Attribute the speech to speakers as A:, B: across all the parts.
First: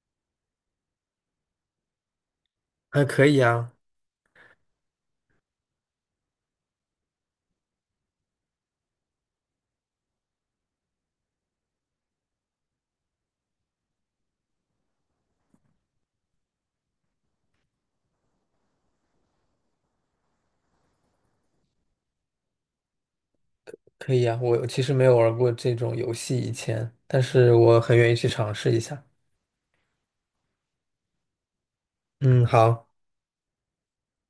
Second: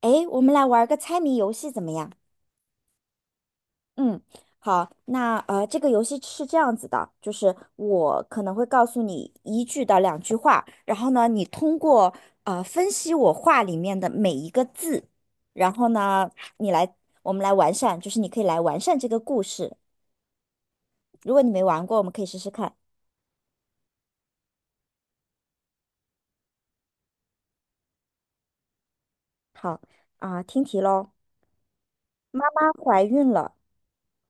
A: 诶，我们来玩个猜谜游戏怎么样？
B: 还可以啊，
A: 嗯，好，那这个游戏是这样子的，就是我可能会告诉你一句到两句话，然后呢，你通过分析我话里面的每一个字，然后呢，你来，我们来完善，就是你可以来完善这个故事。如果你没玩过，我们可以试试看。
B: 可以啊。我其实没有玩过这种游戏以前，但是我很愿意去尝试一下。
A: 好，啊，听题喽。妈
B: 嗯，
A: 妈
B: 好。
A: 怀孕了，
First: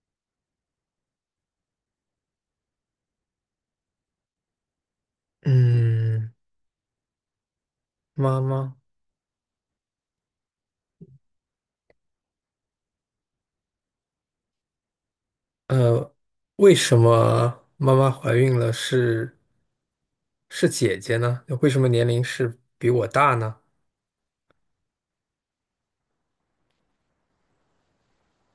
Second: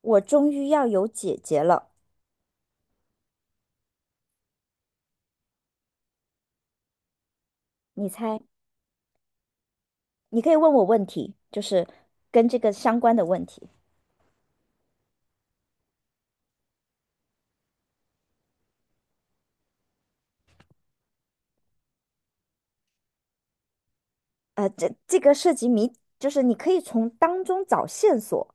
A: 我终于要有姐姐了。
B: 嗯，
A: 你猜，
B: 妈妈，
A: 你可以问我问题，就是跟这个相关的问题。
B: 呃，为什么妈妈怀孕了是姐姐呢？为什么年龄是比我大呢？
A: 这个涉及谜，就是你可以从当中找线索，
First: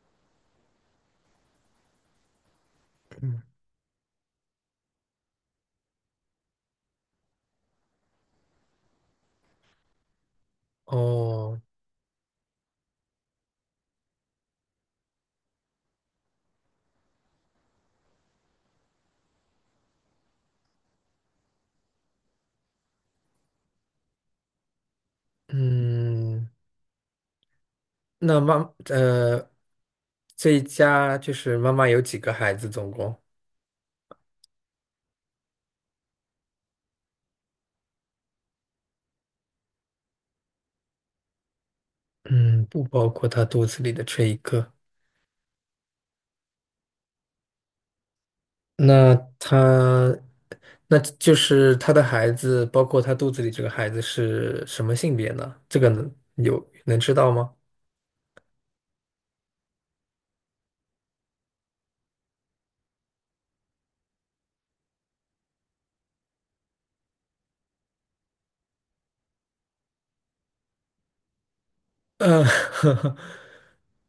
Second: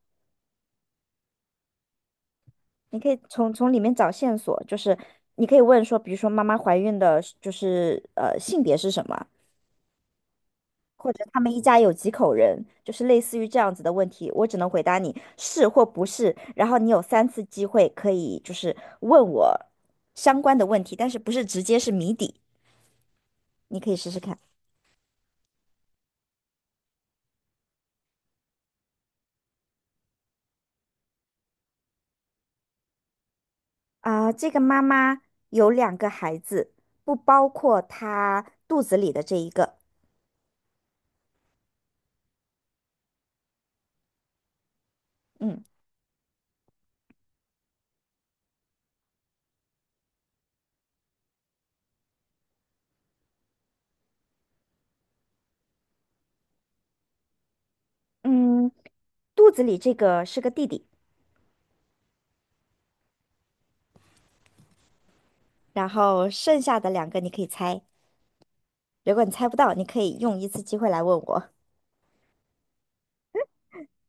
A: 你可以
B: 嗯，
A: 从里面找线索，就是你可以问说，比如说妈妈怀孕的是就是性别是什么，或者他们
B: 哦，
A: 一家有几口人，就是类似于这样子的问题，我只能回答你是或不是，然后你有三次机会可以就是问我相关的问题，但是不是直接是谜底，你可以试试看。
B: 嗯，那妈，这一家就是妈妈有几个孩子总共？
A: 这个妈妈有两个孩子，不包括她肚子里的这一个。
B: 嗯，不包括她肚子里的这一个。
A: 嗯。
B: 那他，那就是他的孩子，包括他肚子里这个孩子是什么性别呢？这个能知道吗？
A: 嗯，肚子里这个是个弟弟，然后剩下的两个你可以猜。如果你猜不到，你可以用一次机会来问我。
B: 呃，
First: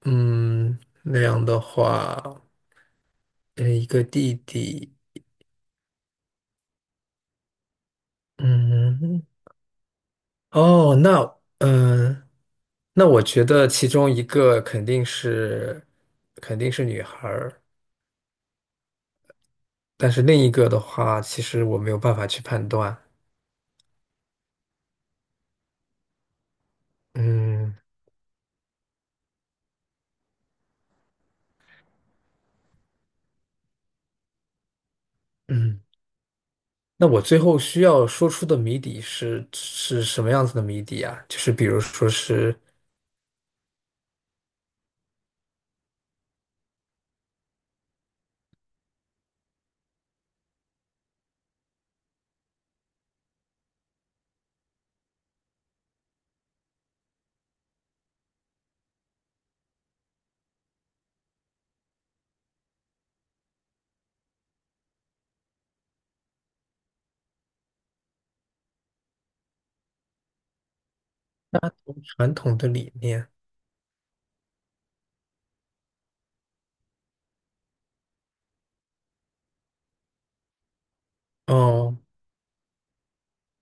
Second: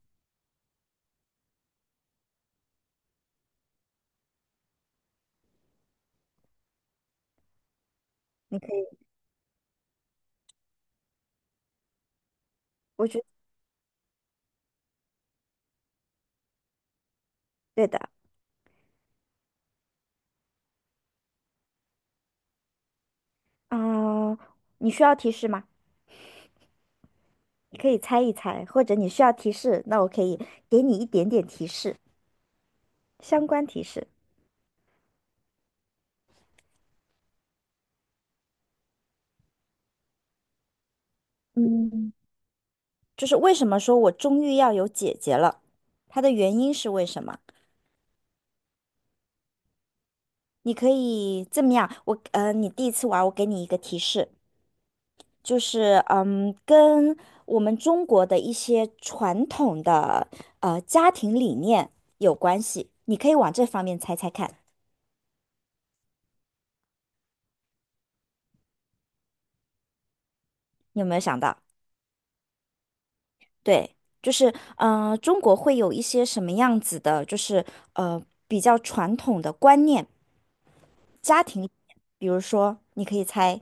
B: 嗯，那样的话，一个弟弟，
A: 你可以，
B: 嗯，哦，那，嗯、
A: 我
B: 那
A: 觉
B: 我
A: 得
B: 觉得其中一个肯定是女孩儿，
A: 对的。
B: 但是另一个的话，其实我没有办法去判断。
A: 啊、你需要提示吗？
B: 嗯
A: 你可以猜一猜，或者你需要提示，那我可以给你一点点提示，相关提示。
B: 嗯。那我最后需要说出的谜底是什么样子的谜底啊？就是比如说
A: 嗯，
B: 是
A: 就是为什么说我终于要有姐姐了，它的原因是为什么？你可以这么样，你第一次玩，我给你一个提示，就是嗯，跟我们中国的一些传统的家庭理念有关系。你可以往这方面猜猜看，你有没有想到？
B: 家族传统的理念，
A: 对，就是中国会有一些什么样子的，就是呃比较传统的观念，家庭理
B: 哦，
A: 念比如说，你可以猜，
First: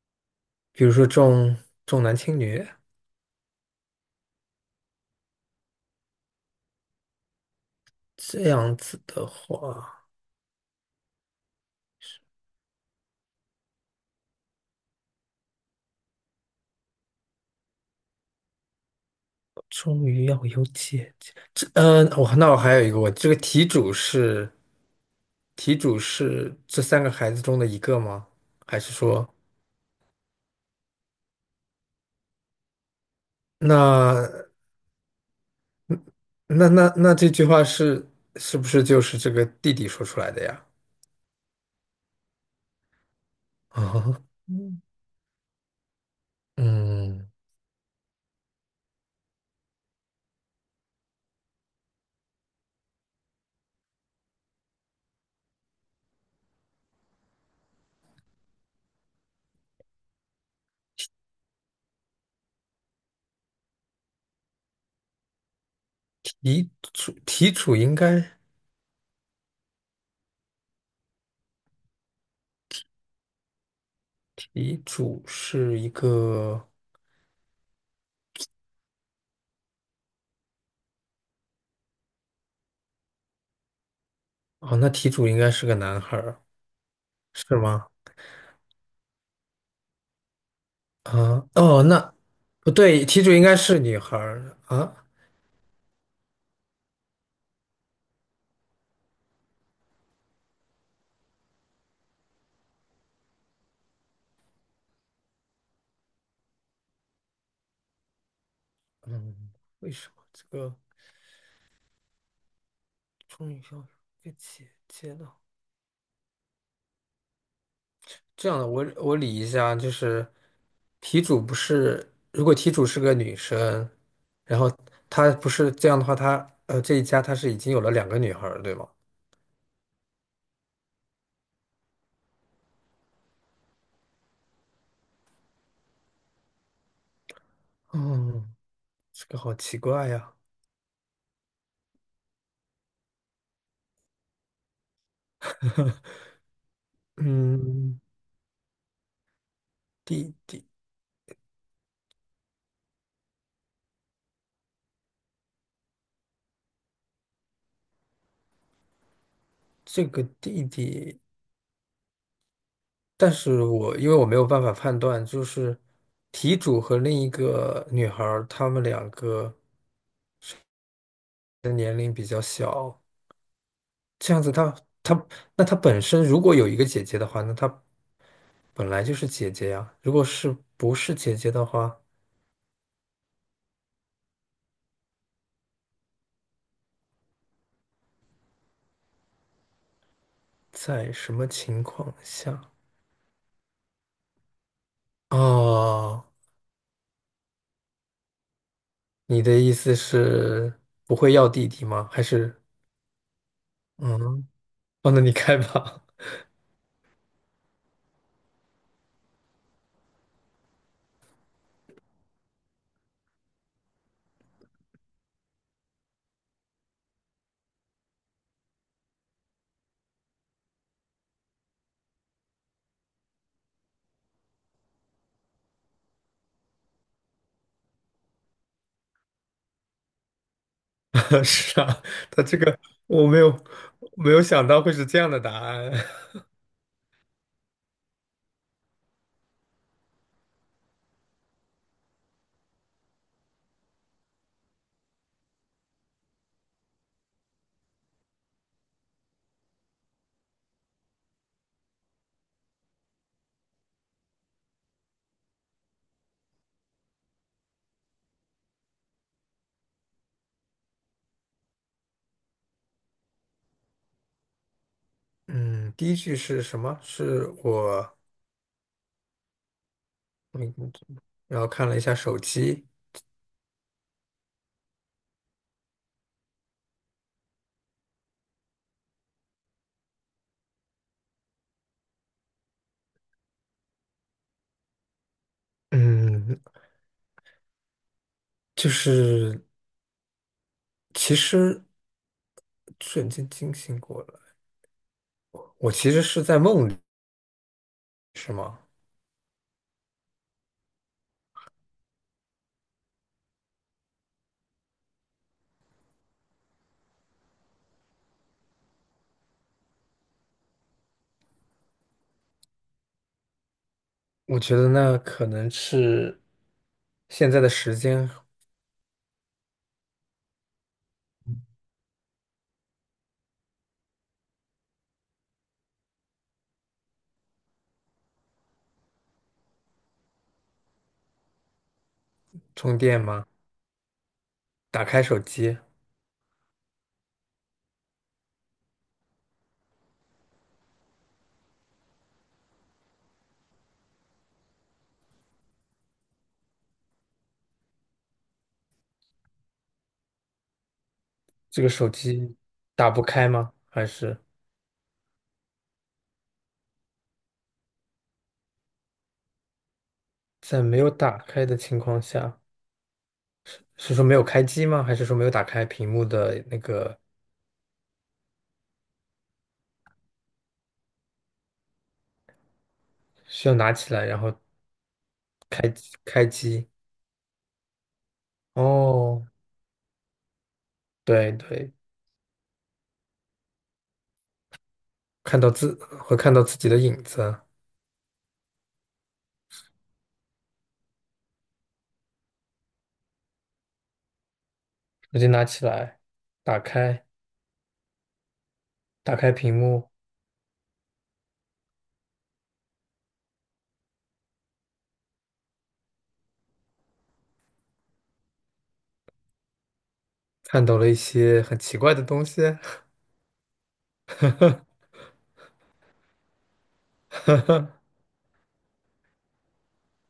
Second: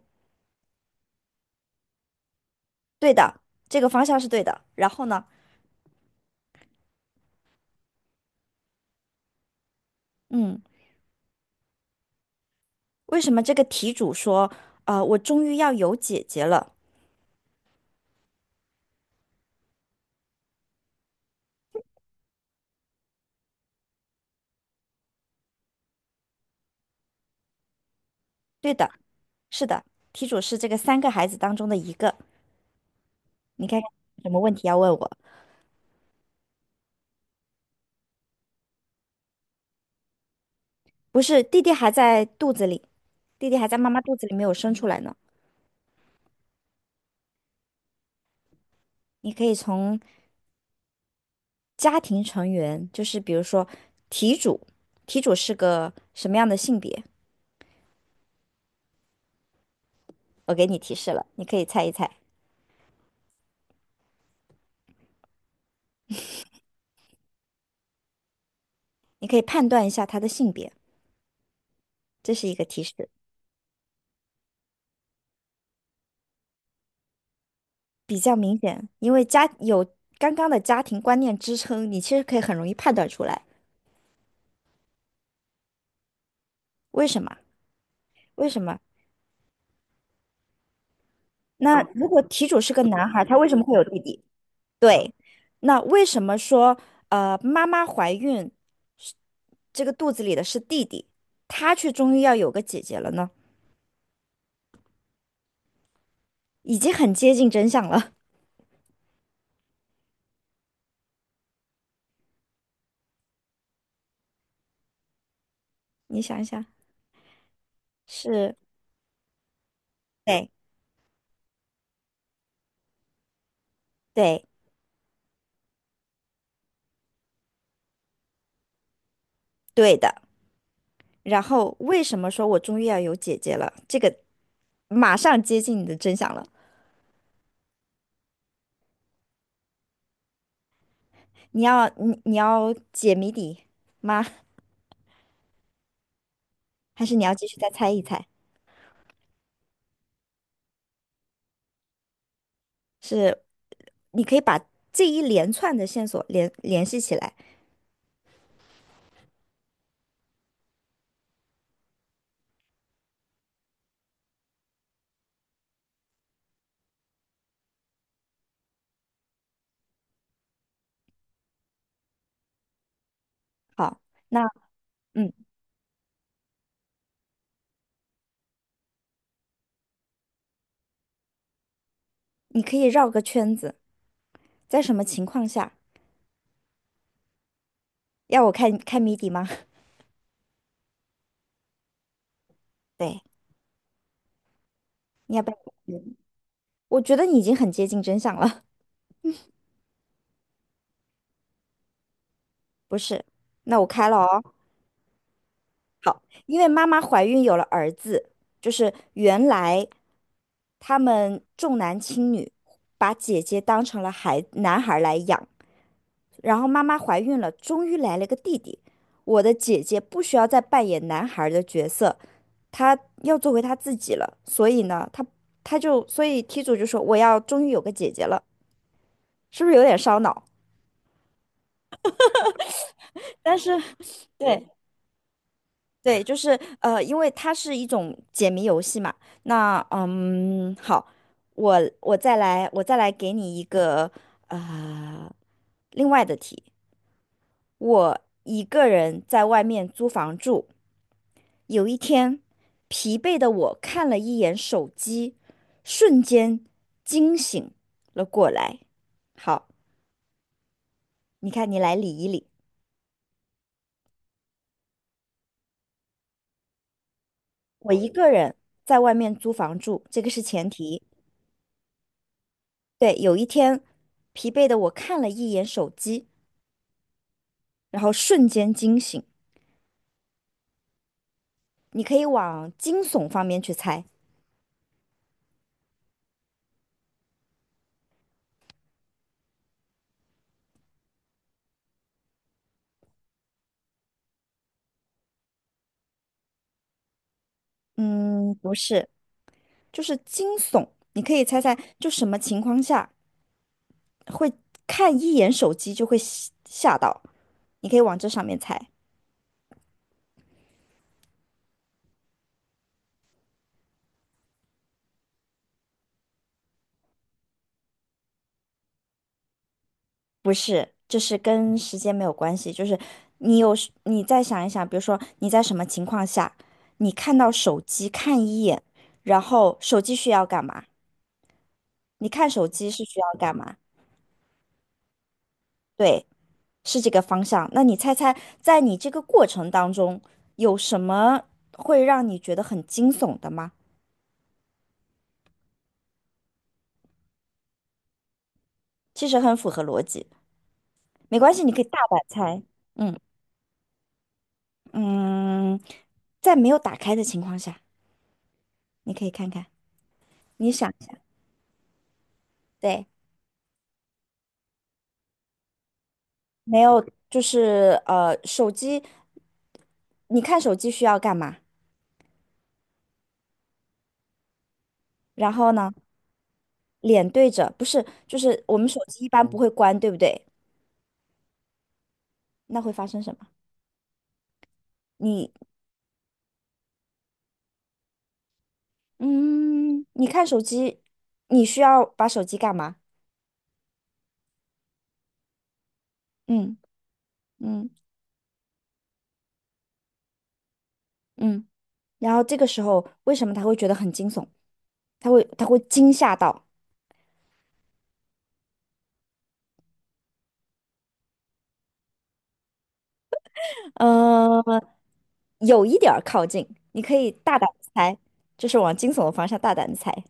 B: 比如说重男轻女。
A: 对的，这个方向是对的。然后呢，
B: 这样子的话，
A: 嗯，为什么这个题主说，我终于要有姐姐了？
B: 终于要有姐姐。这，嗯、我、那我还有一个问题，这个题主是这三个孩子中的一个吗？
A: 对
B: 还
A: 的，
B: 是说，
A: 是的，题主是这个三个孩子当中的一个。你看看有什
B: 那
A: 么问题要问我？
B: 那那这句话是不是就是这个弟弟说出来的呀？
A: 不是，弟弟还在肚子里，弟弟还 在妈妈肚
B: 啊、
A: 子里没有生出来呢。
B: 嗯，
A: 你可以从家庭成员，就是比如说题主，题主是个什么样的性别？我给你提示了，你可以猜一猜，
B: 题主题主应该
A: 你可以判断一下他的性别，这是一个提示，
B: 题主是一个
A: 比较明显，因为家有刚刚的家庭观念支撑，你其实可以很容易判断出来。
B: 哦，那题主应该是个男孩儿，
A: 为什么？
B: 是吗？
A: 为什么？
B: 啊，
A: 那
B: 哦，
A: 如
B: 那
A: 果题主
B: 不
A: 是个
B: 对，
A: 男
B: 题
A: 孩，
B: 主
A: 他
B: 应
A: 为什
B: 该
A: 么会
B: 是
A: 有弟
B: 女孩
A: 弟？
B: 儿啊。
A: 对，那为什么说妈妈怀孕是这个肚子里的是弟弟，他却终于要有个姐姐了呢？已经很接近真相了，
B: 嗯，为什么这个终于要被姐姐了？
A: 你想一想，
B: 这
A: 是，
B: 样的，我理一下，就是
A: 对
B: 题主不是，如果题主是个女生，
A: 对
B: 然后她不是这样的话，她这一家她是已经有了两个女孩儿，对吗？
A: 对的。然后为什么说我终于要有姐姐了？这个马上接近你的真相了。
B: 嗯，这个好奇怪呀。
A: 你要你要解谜底吗？还是你要继续再猜
B: 嗯，
A: 一猜？
B: 弟弟，
A: 是你可以把这一连串的线索联系起来。
B: 这个弟弟，但是我因为我没有办法判断，就是题主和另一个女孩儿，她们两个比较小，
A: 好，
B: 这
A: 那
B: 样子她，
A: 嗯，
B: 那她本身如果有一个姐姐的话，那她本来就是姐姐呀。如果是不是姐姐的话，
A: 你可以绕个圈子，在什么情况下？要我开谜底吗？
B: 在什么情况下？
A: 对，你要不要？嗯
B: 哦，
A: 我觉得你已经很接近真相了，
B: 你的意思是不会要弟弟吗？还是
A: 不是？那我开了
B: 嗯，
A: 哦。
B: 哦，那你开吧。
A: 好，因为妈妈怀孕有了儿子，就是原来他们重男轻女，把姐姐当成了男孩儿来养，然后妈妈怀孕了，终于来了个弟弟。我的姐姐不需要再扮演男孩的角色，她要做回她自己了。所以呢，她她就所以题主就说我要终于有个姐姐了，是不是有点烧脑？
B: 是啊，他这个我没有
A: 但是
B: 没 有想
A: 对
B: 到会是这样的答案。
A: 对，就 是因为它是一种解谜游戏嘛。那嗯，好，我再来给你一个呃另外的题。我一个人在外面租房住。有一天，疲惫的我看了一眼手机，瞬间惊醒了过来。好，你看，你来理一理。
B: 嗯，第一句是什么？是
A: 我一
B: 我，
A: 个人在外面租房住，这个是前
B: 嗯，
A: 提。
B: 然后看了一下手机，
A: 对，有一天，疲惫的我看了一眼手机，然后瞬间惊醒。你可以往惊悚方面去猜。
B: 嗯，就是其实瞬间惊醒过来，我其实是在梦里，是
A: 嗯，不
B: 吗？
A: 是，就是惊悚。你可以猜猜，就什么情况下会看一眼手机就会吓到？你可以往这上面猜。
B: 我觉得那可能是现在的时间。
A: 不是，就是跟时间没有关系，就是你有时你再想一想，比如说你在什么情况下，你看到手机看一眼，然后手机需要干嘛？你看手机
B: 充
A: 是需
B: 电
A: 要
B: 吗？
A: 干嘛？
B: 打开手机，
A: 对，是这个方向。那你猜猜，在你这个过程当中，有什么会让你觉得很惊悚的吗？其实很符合逻辑，没关系，你可
B: 这
A: 以
B: 个
A: 大
B: 手
A: 胆
B: 机
A: 猜。
B: 打
A: 嗯
B: 不开吗？还是
A: 嗯，在没有打开的情况下，你可以看看，你
B: 在
A: 想
B: 没
A: 一
B: 有
A: 下，
B: 打开的情况下？
A: 对。
B: 是说没有开机吗？还是说没有打开屏幕的那
A: 没有，
B: 个
A: 就是手机，你看手机需要干嘛？
B: 需要拿起来然后
A: 然后
B: 开
A: 呢，
B: 机开机？
A: 脸对着，不是，就是我们手机一
B: 哦，
A: 般不会关，对不对？
B: 对对，
A: 那会发生什么？你，
B: 看到自会看到自己的影子，
A: 嗯，你看手机，你需要把手机干嘛？
B: 手机拿起来，
A: 嗯
B: 打开
A: 嗯
B: 打开屏幕，
A: 嗯。然后这个时候，为什么他会觉得很惊悚？他会惊吓到，
B: 看到了一些很奇怪的东西，
A: 呃，有一点儿靠近，你可以大胆地 猜，就是往惊悚的方向大胆地猜，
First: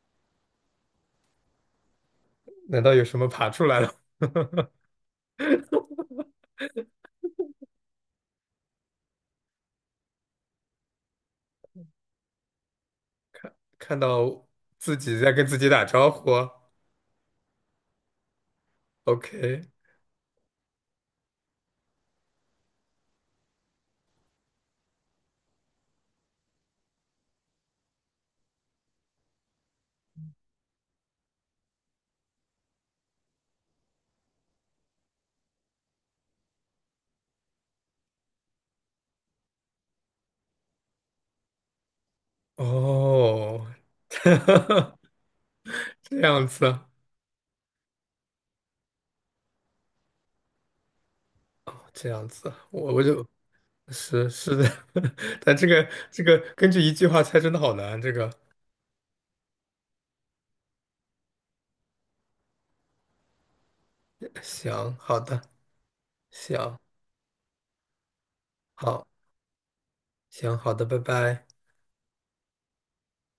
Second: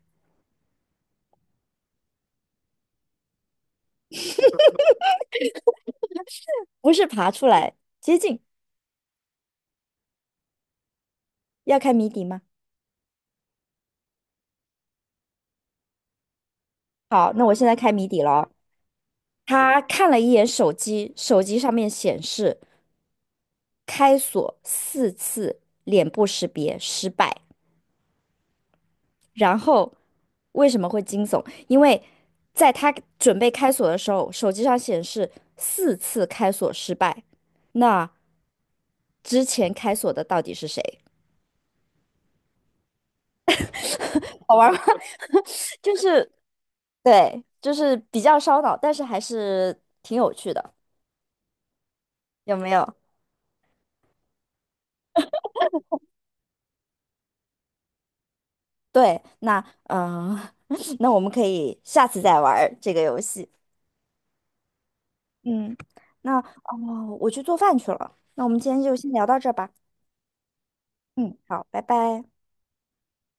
B: 难道有什么爬出来了？
A: 不是爬出来接近，要开谜底吗？
B: 看到自己在跟自己打招呼
A: 好，那我现在开谜底了。
B: ，OK，
A: 他看了一眼手机，手机上面显示开锁四次，脸部识别失败。然后为什么会惊悚？因为在他准备开锁的时候，手机上显示四次开锁失败。那之前开锁的到底是谁？
B: 哦，
A: 好玩吗？就
B: 这
A: 是
B: 样子啊，
A: 对，就是比较烧脑，但是还是挺有趣的，
B: 这样子
A: 有
B: 啊，
A: 没
B: 我
A: 有？
B: 我就是是的，但这个根据一句话猜真的好难。这个
A: 对，那嗯，那我们可以下次再玩儿这个游戏。
B: 行，好的
A: 嗯，那哦，
B: 行，
A: 我去做饭去了。那我们今天就
B: 好
A: 先聊到这儿吧。
B: 行好的，拜
A: 嗯，
B: 拜。
A: 好，拜拜。